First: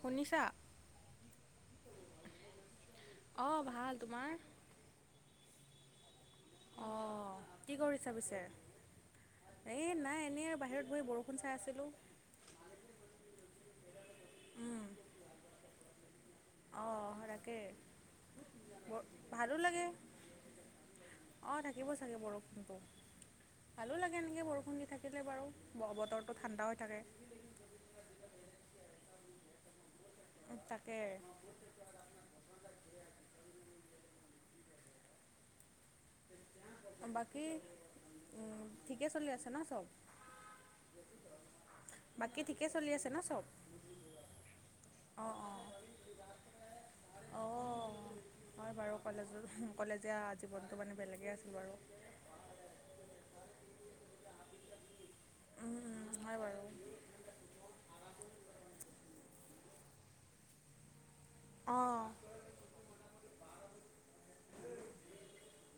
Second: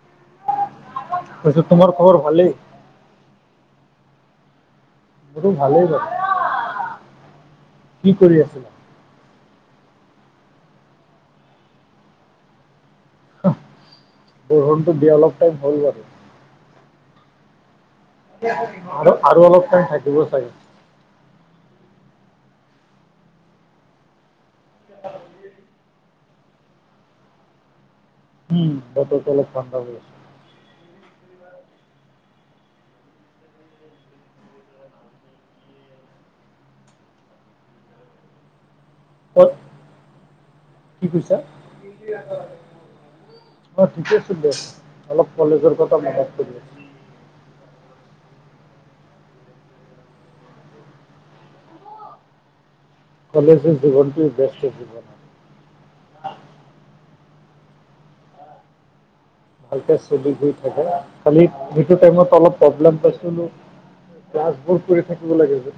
শুনিছা? পৈছোঁ, তোমাৰ খবৰ ভালেই? অ', ভাল তোমাৰ? মোৰো ভালেই দিয়া। অ', কি কৰিছা কৰি পিছে? আছিলা এই নাই এনেই বাহিৰত গৈ বৰষুণ চাই আছিলোঁ। উম, বৰষুণটো দিয়া অলপ টাইম হ'ল বাৰু। অঁ তাকে। আৰু আৰু অলপ টাইম থাকিব চাগে। অ', থাকিব চাগে বৰষুণ টো ভালো লাগে এনেকে বৰষুণ দি থাকিলে বাৰু, বতৰটো ঠাণ্ডা হৈ থাকে। [unintelligible] উম, বতৰটো অলপ ঠাণ্ডা হৈ আছে। তাকে। বাকী, ঠিকে চলি ক'ত আছে ন' চব? কি কৈছা? বাকী ঠিকে চলি আছে ন' চব? অ ঠিকে চলি আছে অ অলপ অ'। কলেজৰ কথা মনত পৰি আছে অঁ, হয় বাৰু কলেজত কলেজীয়া জীৱন সেইটো মানে বেলেগে আছিলোঁ বাৰু। কলেজৰ জীৱনটো ব্যস্ত জীৱন। উম উম, হয় বাৰু। ভালকে চলি ফুৰি থাকে খালী সেইটো অঁ টাইমত অলপ প্ৰব্লেম পাইছিলোঁ, ক্লাছ বোৰ কৰি থাকিব লাগে যে।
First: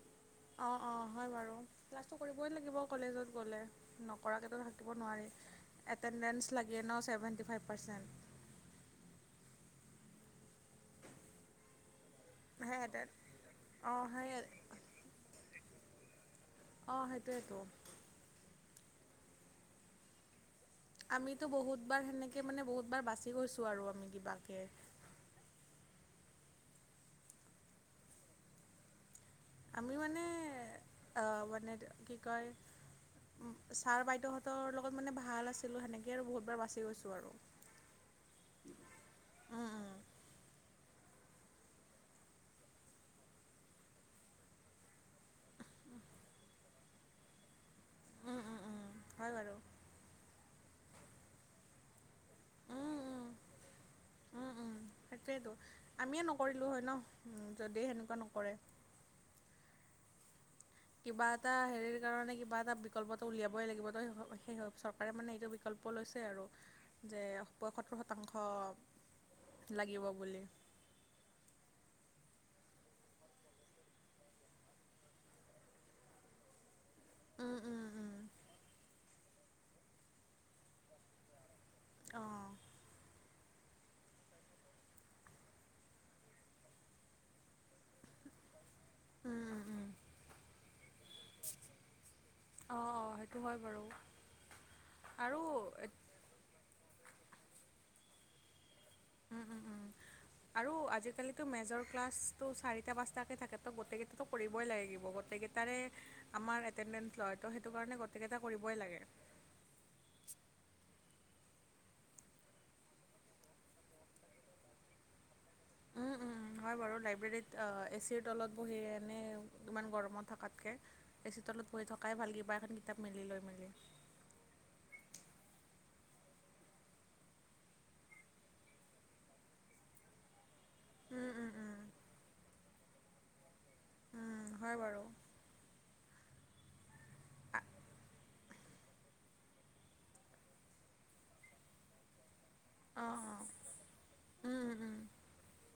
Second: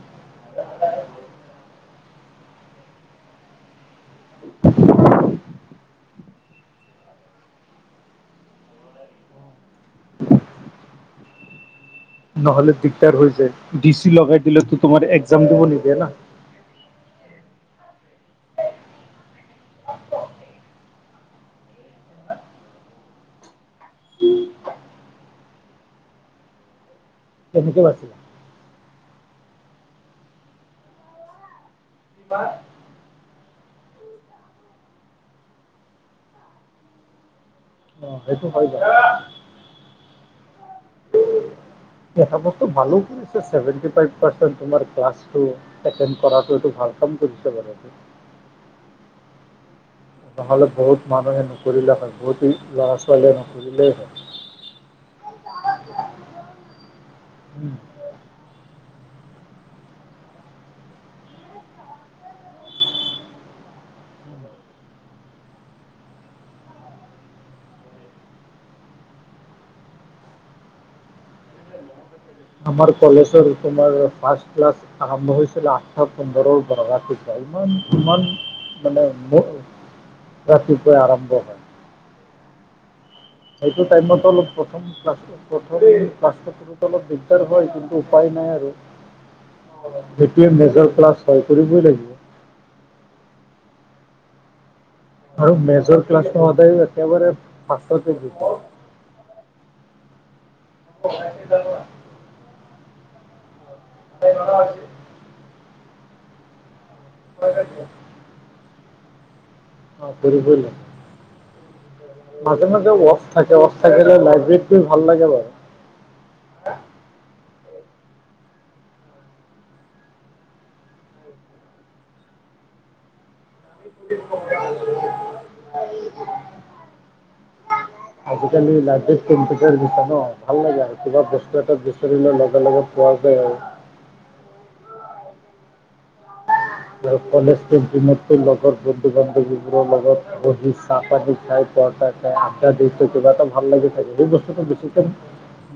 অহ', অহ' হয়, বাৰু। ক্লাছটো কৰিবই লাগিব কলেজত গ'লে। নকৰাকেটো থাকিব নোৱাৰি, এটেণ্ডেঞ্চ লাগে ন' ছেভেণ্টি ফাইভ পাৰ্চেণ্ট। নহ'লে সেই এটেন দিগদাৰ হৈ যায়, ডি অঁ চি সেই লগাই দিলে তোমাৰ একজাম দিব নিদিয়ে না। অহ, সেইটোৱেটো। আমিতো বহুতবাৰ সেনেকে মানে বহুতবাৰ বাচি গৈছোঁ আৰু আমি কিবাকে। কেনেকৈ বাছিলা। আমি মানে অহ, মানে কি কয়। অহ, ছাৰ বাইদেউহঁতৰ লগত মানে ভাল আছিলোঁ, সেনেকে আৰু বহুতবাৰ বাচি গৈছোঁ আৰু। অ সেইটো হয় বাৰু উম এটা বস্তু ভালো কৰিছে চেৱেণ্টি ফাইভ পাৰ্চেণ্ট তোমাৰ ক্লাছটো এটেণ্ড কৰাটোতো ভাল। ভাল কৰিছে বাৰু এইটো। উম', উম', উম' হয় বাৰু। নহ'লে বহুত মানুহে নপঢ়িলে হয়, বহুত উম উম ল'ৰা-ছোৱালীয়ে নপঢ়িলেই হয়। উম', উম' সেইটোৱেটো। আমিয়ে নকৰিলোঁ হয় ন' যদি সেনেকুৱা নকৰে। কিবা এটা হেৰিৰ কাৰণে কিবা এটা বিকল্পটো উলিয়াব ই লাগিব, তহ সেই চৰকাৰে মানে এইটো বিকল্প লৈছে আৰু যে পয়সত্তৰ শতাংশ লাগিব বুলি। আমাৰ কলেজৰ তোমাৰ ফাৰ্ষ্ট ক্লাছ আৰম্ভ হৈছিল আঠটা পোন্ধৰ অহ, ৰাতিপুৱাই। উম উম উম ইমান-ইমান মানে ৰাতিপুৱাই আৰম্ভ হয়। অহ। সেইটো টাইমত অলপ প্ৰথম ক্লাছ, প্ৰথম ক্লাছটো কৰোঁতে অলপ দিগদাৰ হয় কিন্তু উপায় নাই উম উম উম আৰু ডিগ্ৰীৰ মেজৰ ক্লাছ হয় কৰিবই লাগিব। অহ, সেইটো হয় বাৰু। আৰু মেজৰ ক্লাছটো সদায় একেবাৰে ফাৰ্ষ্টতে দিয়ে। উম', উম', উম'। আৰু আজিকালিতো মেজৰ ক্লাছটো চাৰিটা পাঁচটাকে থাকে। তহ গোটেইকেইটাতো কৰিবই লাগিব। গোটেইকেইটাৰে আমাৰ এটটেণ্ডেন্স লয়, তহ সেইটো কাৰণে গোটেই কেইটা কৰিবই লাগে। অহ, কৰিবই লাগিব। মাজে-মাজে অফ থাকে, অফ থাকিলে লাইব্ৰেৰীত গৈ ভাল লাগে বাৰু। উম', উম'। হয় বাৰু লাইব্ৰেৰীত এ চিৰ তলত বহি এনেই ইমান গৰমত থকাতকে। এ চিৰ তলত পঢ়ি থকাই ভাল, কিবা এখন কিতাপ মেলি লৈ মেলি। [unintelligible] আজিকালি লাইবেৰীত কম্পিউটাৰ দিছে ন' ভাল লাগে আৰু কিবা উম, উম, বস্তু এটা উম, বিচাৰলে লগে-লগে পোৱা যায় আৰু। উম, হয় বাৰু। আৰু কলেজৰ দিনতো লগৰ বন্ধু-বান্ধৱীবোৰৰ লগত বহি চাহ পানী খাই পৰঠা খায়, আড্ডা দি, অঁ, কিবা অঁ, এটা ভাল লাগি থাকে, এই উম, বস্তুটো উম, উম। বেছিকৈ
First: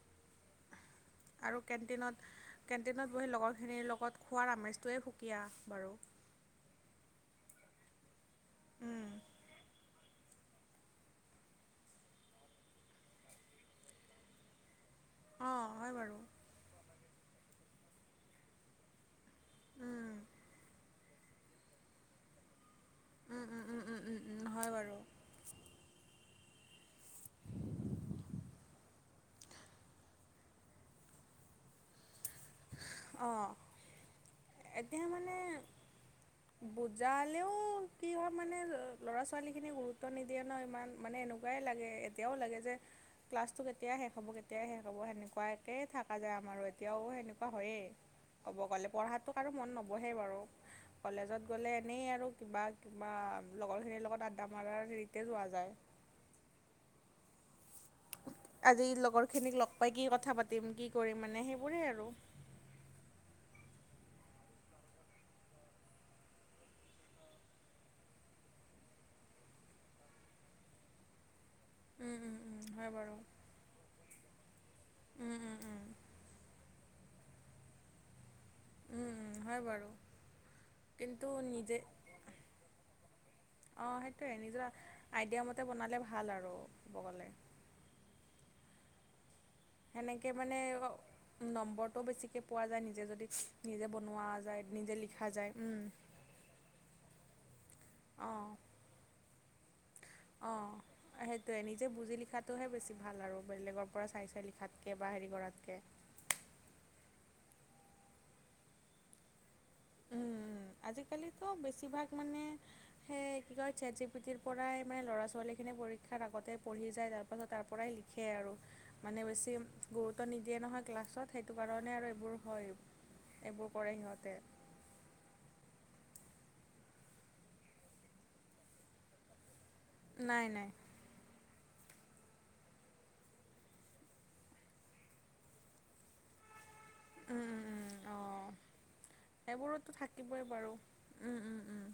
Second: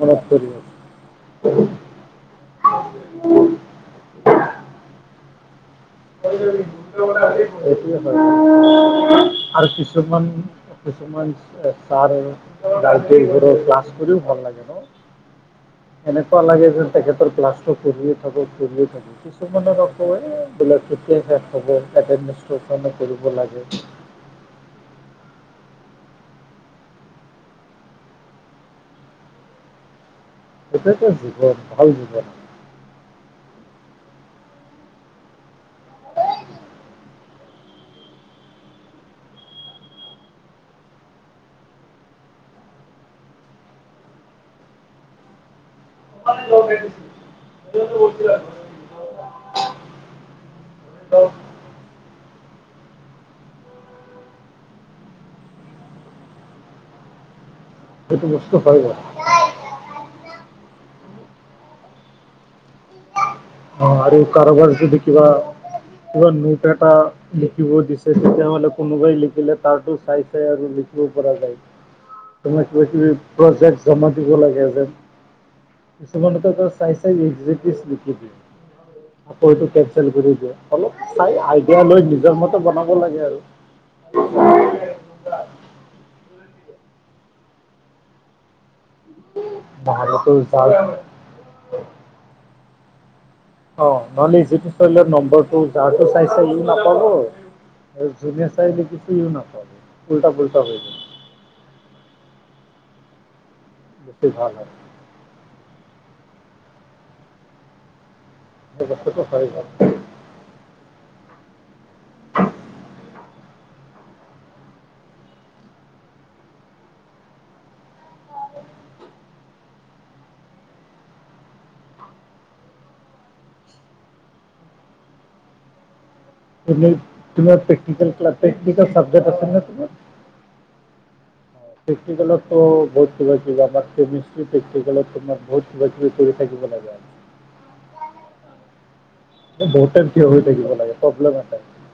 মনত পৰি থাকে। আৰু কে কেণ্টিনত কেণ্টিনত বহি লগৰখিনিৰ লগত খোৱাৰ আমেজটোৱেই সুকীয়া বাৰু। [unintelligible] সেইটোয়ে হয় উম। [unintelligible] আৰু কিছুমান কিছুমান ছাৰে [unintelligible] ক্লাছ কৰিও ভাল লাগে ন'। অঁ, হয় বাৰু এনেকুৱা লাগে যেন তেখেতৰ ক্লাছটো পঢ়িয়ে থাকো পঢ়িয়ে থাকো। কিছুমানে কওঁ উম, বোলে কেতিয় শেষ হ'ব এডমিনষ্ট্ৰেশ্যন কৰিব উম, লাগে। উম, উম, উম, উম, উম, হয় বাৰু। [unintelligible] সেইটো এটা জীৱন ভাল জীৱন। অহ, এতিয়া মানে বুজালেও কি হয় মানে ল'ৰা-ছোৱালীখিনিয়ে গুৰুত্ব নিদিয়ে ন' ইমান, মানে এনেকুৱা এনেকুৱাই লাগে, এতিয়াও লাগে যে ক্লাছটো কেতিয়াই শেষ হ'ব কেতিয়াই শেষ হ'ব সেনেকুৱাই। তাকেই থকা যায় আমাৰ এতিয়াও সেনেকুৱা হয়েই ক'ব গ'লে, পঢ়াটো কাৰো মন নবহেই বাৰু। কলেজত গ'লে এনেই আৰু কিবা-কিবা লগৰখিনিৰ লগত আড্ডা মৰাৰ হেৰিতে যোৱা যায়। সেইটো বস্তু হয় আজি বাৰু লগৰ খিনিক লগ পাই, কি কথা পাতিম কি কৰিম মানে সেইবোৰেই আৰু। অ', আৰু কাৰোবাৰ যদি কিবা কিবা নোট এটা লিখিব দিছে, তেতিয়াাহ'লে কোনোবাই লিখিলে তাৰটো চাই চাই আৰু পৰা যায়। উম, উম, উম, প্ৰেমতি ব হয় বাৰু লছে উম, উম, উম। [unintelligible] তমনো ত চাইজাইজ একগ্জিটিছ লিখি দিি [unintelligible] উম, আকৌ হয় সেইটো বাৰু কেনচেল কৰি দিয়ে, অলপ কিন্তু চাই আইডিয়া লৈ নিজৰ মতে বনাব লাগে আৰু। অ', সেইটোৱে নিজৰ আইডিয়া মতে বনালে ভাল আৰু ক'ব গ'লে। সেনেকে নহ'লেতো মানে যাৰ নম্বৰটোও বেছিকৈ পোৱা যায় নিজে যদি নিজে অ', বনোৱা ন'হলে যায় যিটো নিজে চলে [unintelligible] লিখা যায় নম্বৰটো উম, যাৰটো চাইছে ইও নাপাব আৰু অঁ যোনে চাই লিখিছে সিও নাপাব। উল্টা পুল্টা অঁ, হৈ যাব সেইটোৱে নিজে বুজি লিখাটোহে বেছি ভাল আৰু, বেলেগৰ পৰা বেছি চাই চাই ভাল হয় লিখাতকৈ। এবাৰ হেৰি কৰাতকে। বস্তুটো হয় বৰু। উম উম, আজিকালিটো বেছিভাগ মানে সেইয়া কি কয়, চেট জি পিটিৰ পৰাই মানে ল'ৰা ছোৱালীখিনি পৰীক্ষাৰ আগতে পঢ়ি যায়, তাৰপাছত তাৰ পৰাই লিখি সেয়াই আৰু। মানে বেছি গুৰুত্ব নিদিয়ে নহয ক্লাছত, সেইটো কাৰণে আৰু এইবোৰ হয়। এইবোৰ কৰে সিহঁতে। মমাৰ [unintelligible] প্ৰেটিক্ প্ৰেটিকেল চব্জে্ট আছেনে তোমাৰ নাই নাই। প্ৰেক্টিকেলতটো বহুত কিবা কিবি, আমাৰ কেমিষ্ট্ৰি প্ৰেক্টিকেলত তোমাৰ বহুত কিবা কিবি কৰি থাকিব লাগে আৰু। উম উম উম, আহ। বহুতে থিয় হৈ থাকিব লাগে, প্ৰব্লেম উম উম এটাই। উম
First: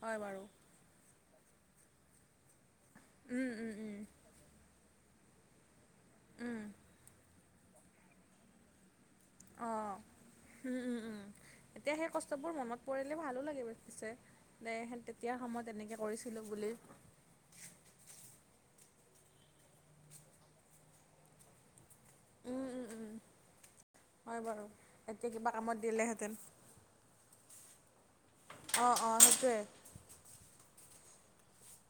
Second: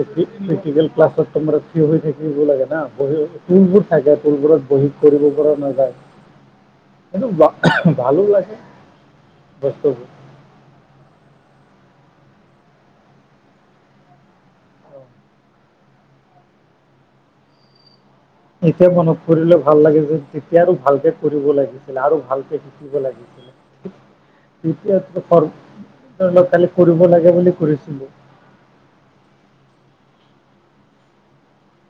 হয় বাৰু প্যেকটিকেল ক্লছত তোমাৰ বহি থাকিব লাগে না, বহি উম উম তুলবোৰ উম থাকে তুলবোৰত বহি কৰিব পৰা নাযায়। উম। এইটো ভালো লাগে। অ', বস্তুবোৰ। এতিয়া সেই কষ্টবোৰ মনত পৰিলে ভালো লাগে পিছে। নে তেতিয়া সময়ত তেনেকৈ কৰিছিলোঁ বুলি। এতিয়া মনত পৰিলে ভাল লাগি যে, তেতিয়া আৰু ভালকে কৰিব লাগিছিল আৰু উম, ভালকৈ উম, শিকিব উম, হয় বাৰু। এতিয়া কিবা কামত দিলেহেঁতেন। লাগিছিলে। কালি কৰিব লাগে বুলি কৰিছিলোঁ। অ অ', সেইটোৱে।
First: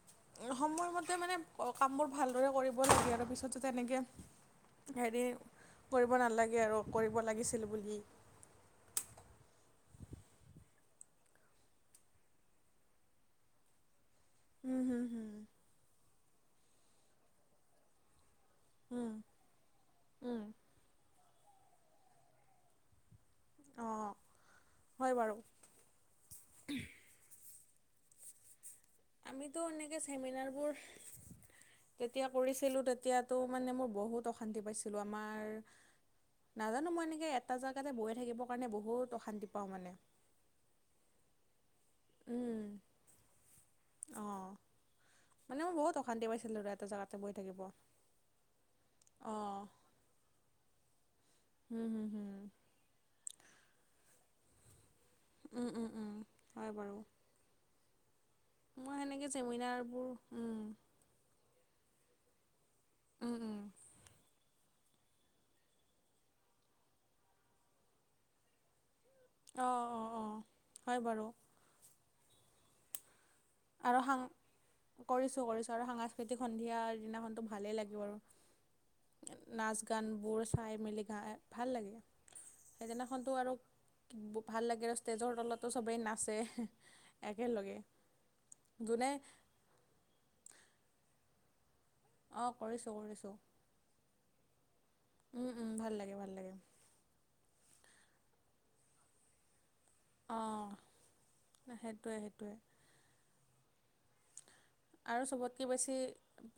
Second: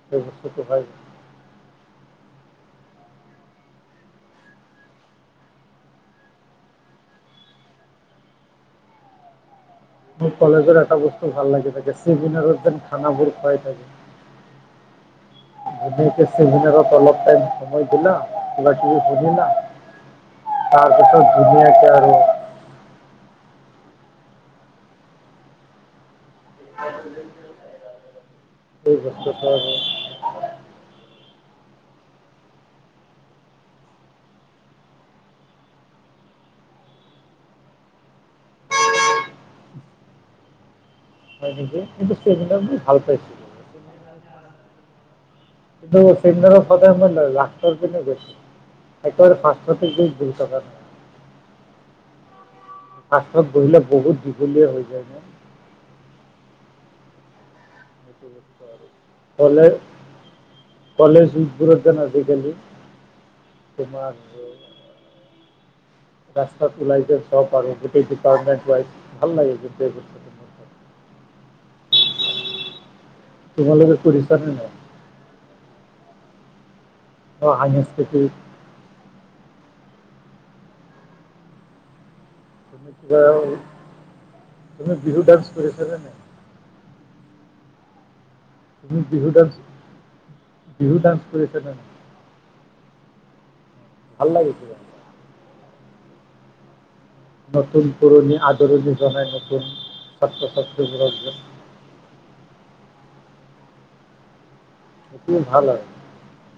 সেই বস্তুটো হয়। সময়মতে মানে কামবোৰ ভালদৰে কৰিব লাগে আৰু, পিছত যাতে এনেকে হেৰি কৰিব নালাগে আৰু কৰিব লাগিছিল বুলি। মোৰ কলেজৰ এটা বস্তু ভাল লাগি থাকে, ছেমিনাৰত যে খানাবোৰ খুৱাই থাকে। হম হুম হুম। চেমিনাৰক অলপ সময় উম, দিলা, উম, তাৰপিছত ধুনীয়াকে আৰু অঁ', হয় বাৰু। হয়। আমিটো এনেকৈ চেমিনাৰবোৰ তেতিয়া কৰিছিলোঁ তেতিয়া তোমাৰ মোৰ বহুত অশান্তি পাইছিলোঁ আমাৰ নাজানো মই এনেকৈ এটা জেগাতে বহি থাকিবৰ কাৰণে বহুত অশান্তি পাওঁ মানে। কিন্তু অ', ভাল পাইছোঁ। অঁ। কিন্তু চিডাৰৰ আৰু এটা কদায় জেগাতে ন বহি থাকিব লাক্তৰ পনে বেছি [unintelligible] একেবাৰে অঁ ফাদু কা [unintelligible] হুম হুম। [unintelligible] বহিলে বহুত দীঘলীয়া হৈ যায় ন। উম উম উম হয় বাৰু। [inaudible] মই সেনেকে কলে চেমিনাৰবোৰ উম। কলেজ উদপুৰত যে ন আজিকালি উম উম। তোমাৰ ৰাস্তাত ওলাই যে সব আৰু গোটেই ডিপাৰটমেণ্ট যায়। অ অ অ হয় বাৰু। তোমালোকে আৰু সাং কৰিছা নে নাই? কৰিছোঁ কৰিছোঁ আৰু সাংস্কৃতিক সন্ধিয়া দিনাখনতো অ ভালেই লাগিব সাংস্কৃতিক আৰু। নাচ গানবোৰ চাই মেলি গা ভাল লাগে। তুমি কিবা সেইদিনাখনটো আৰু ভাল লাগে তুমি আৰু বিহু ষ্টেজৰ ডান্স তলতো কৰিছানে সবেই নাই? নাচে। একেলগে। তুমি যোনে বিহু ডান্স, বিহু ডান্স কৰিছা নে নাই? অ কৰিছো কৰিছো। [unintelligible] উম উম ভাল লাগে ভাল লাগে। নতুন পুৰণি আদৰণি জনাই নতুন অ ছাত্ৰ ছাত্ৰীবোৰক যে সেইটোৱে সেইটোৱে। আৰু সেইটোও ভাল চবতকৈ আৰু বেছি,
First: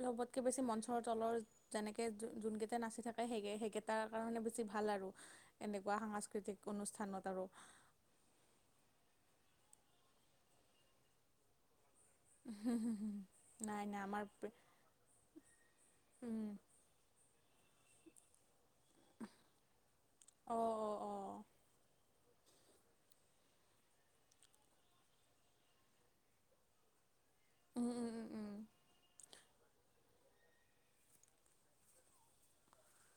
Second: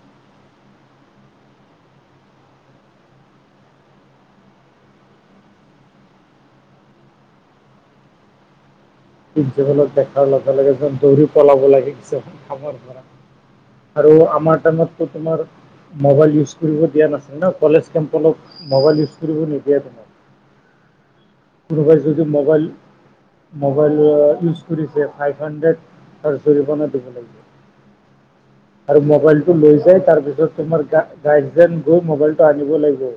চবতকৈ বেছি মঞ্চৰ তলৰ যেনেকে যোনকেইটা নাচি থাকে, সেই-সেইকেইটাৰ কাৰণে বেছি ভাল আৰু। এনেকুৱা সাংস্কৃতিক অনুষ্ঠানত আৰু। জীৱনত দেখাৰ লগে লগে যে দৌৰি পলাব লাগিছে হুম হুম হুম। আৰু আমাৰ টাইমত টো তোমাৰ মোবাইল ইউজ উম কৰিব দিয়া নাছিলে ন কলেজ কেম্পলত মোবাইল ইউজ কৰিব নিদিয়া তোমাক। অ অ অ। কোনোবাই যদি মোবাইল [unintelligible] ইউচ কৰিছে ফাইভ হাড্ৰেদ তাৰ জৰিমনা দিব উম উম উম উম লাগিব। আৰু মোবাইলটো লৈ যাই তাৰপিছত তোমাৰ গা-গাৰ্ডজেন গৈ মোবাইল টো আনিব লাগিব।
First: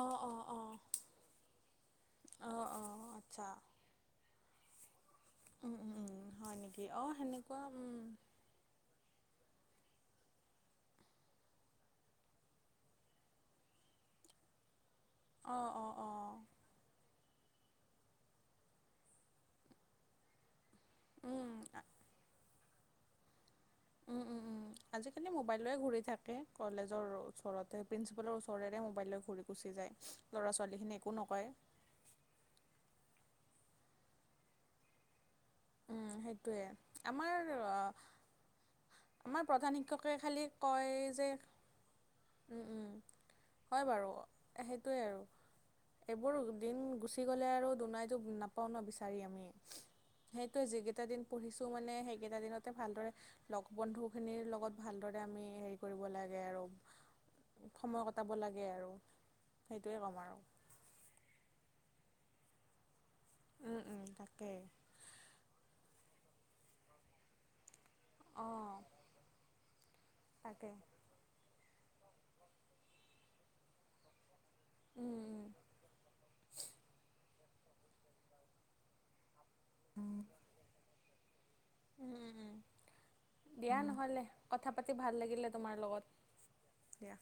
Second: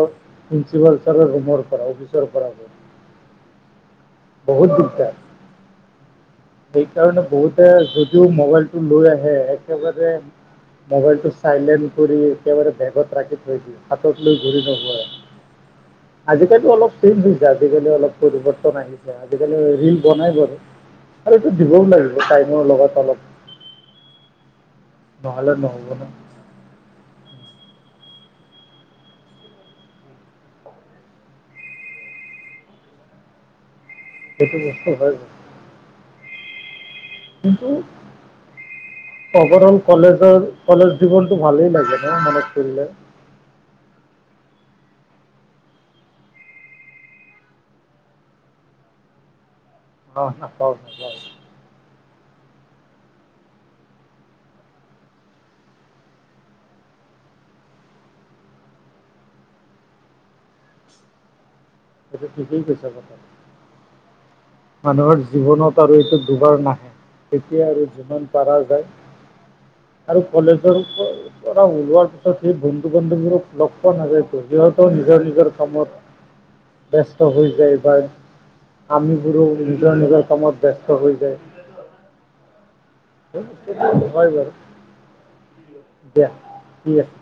অ অ অ প্ৰিঞ্চিপাল ছাৰৰ ৰুমৰ পৰা অফিচৰ পৰা গ আচ্চা। বহুত দিগদাৰ। উম উম উম। হয় নেকি অ সেইকাৰণে সেনেকুৱা বহুতে উম যদিও মোবাইলটো লৈ আহে একেবাৰে মোবাইলটো চাইলেণ্ট কৰি একেবাৰে বেগত ৰাখি থৈ দিয়ে, হাতত লৈ ঘূৰি নুফুৰে। অ অ অ আজিকালি অলপ আজিকালি অলপ পৰিৱৰ্তন আহিছে। আজিকালি ৰিল বনাই বাৰু। আৰু উম এইটো দিবও লাগিব টাইমৰ লগত অলপ উম উম উম আজিকালি নহ'লে মোবাইল লৈ নহ'ব ঘূৰি ন থাকে। কলেজৰ ওচৰতে, প্ৰিন্সিপালৰ ওচৰৰেৰে মোবাইল ললৈ ঘূৰি গুচি যায় ল'ৰা ছোৱালীখিনি একো নকয়। সেইটো বস্তু হয়। উ সেইটোৱে। আমাৰ অ আমাৰ অভাৰঅল প্ৰধান শিক্ষকে কলেজৰ খালী কলেজ কয় যে, জীৱনটো ভালেই লাগে ন মনত উম পৰিলে উম। হয় বাৰু সেইটোৱেই আৰু। এইবোৰ দিন গুচি গ'লে আৰু দুনাইটো নাপাও ন বিচাৰি আমি। অ সেইটোৱে নাপাওঁ যিকেইটা নাপাওঁ দিন পঢ়িছো মানে সেইকেইটা দিনতে ভালদৰে লগ বন্ধুখিনিৰ লগত ভালদৰে আমি হেৰি কৰিব লাগে আৰু সময় কটাব লাগে আৰু সেইটোৱে কম আৰু। এইটো ঠিকেই কৈছা [unintelligible] উম উম তাকে। মানুহৰ জীৱনত আৰু এইটো দুবাৰ নাহে। তেতিয়া আৰু যিমান পাৰা যায় অ', আৰু তাকে কলেজৰ ওলোৱাৰ পিছত সেই বন্ধু-বান্ধৱবোৰক লগ পোৱা নাযায়তো। সিহঁতও উম, নিজৰ উম, নিজৰ কামত ব্যস্ত হৈ যায় বা আমিবোৰো নিজৰ নিজৰ কামত ব্যস্ত হৈ যায়। উম উম। দিয়া নহ'লে হয় বাৰু কথা পাতি ভাল লাগিলে তোমাৰ দিয়া ঠিক লগত আছে দিয়া।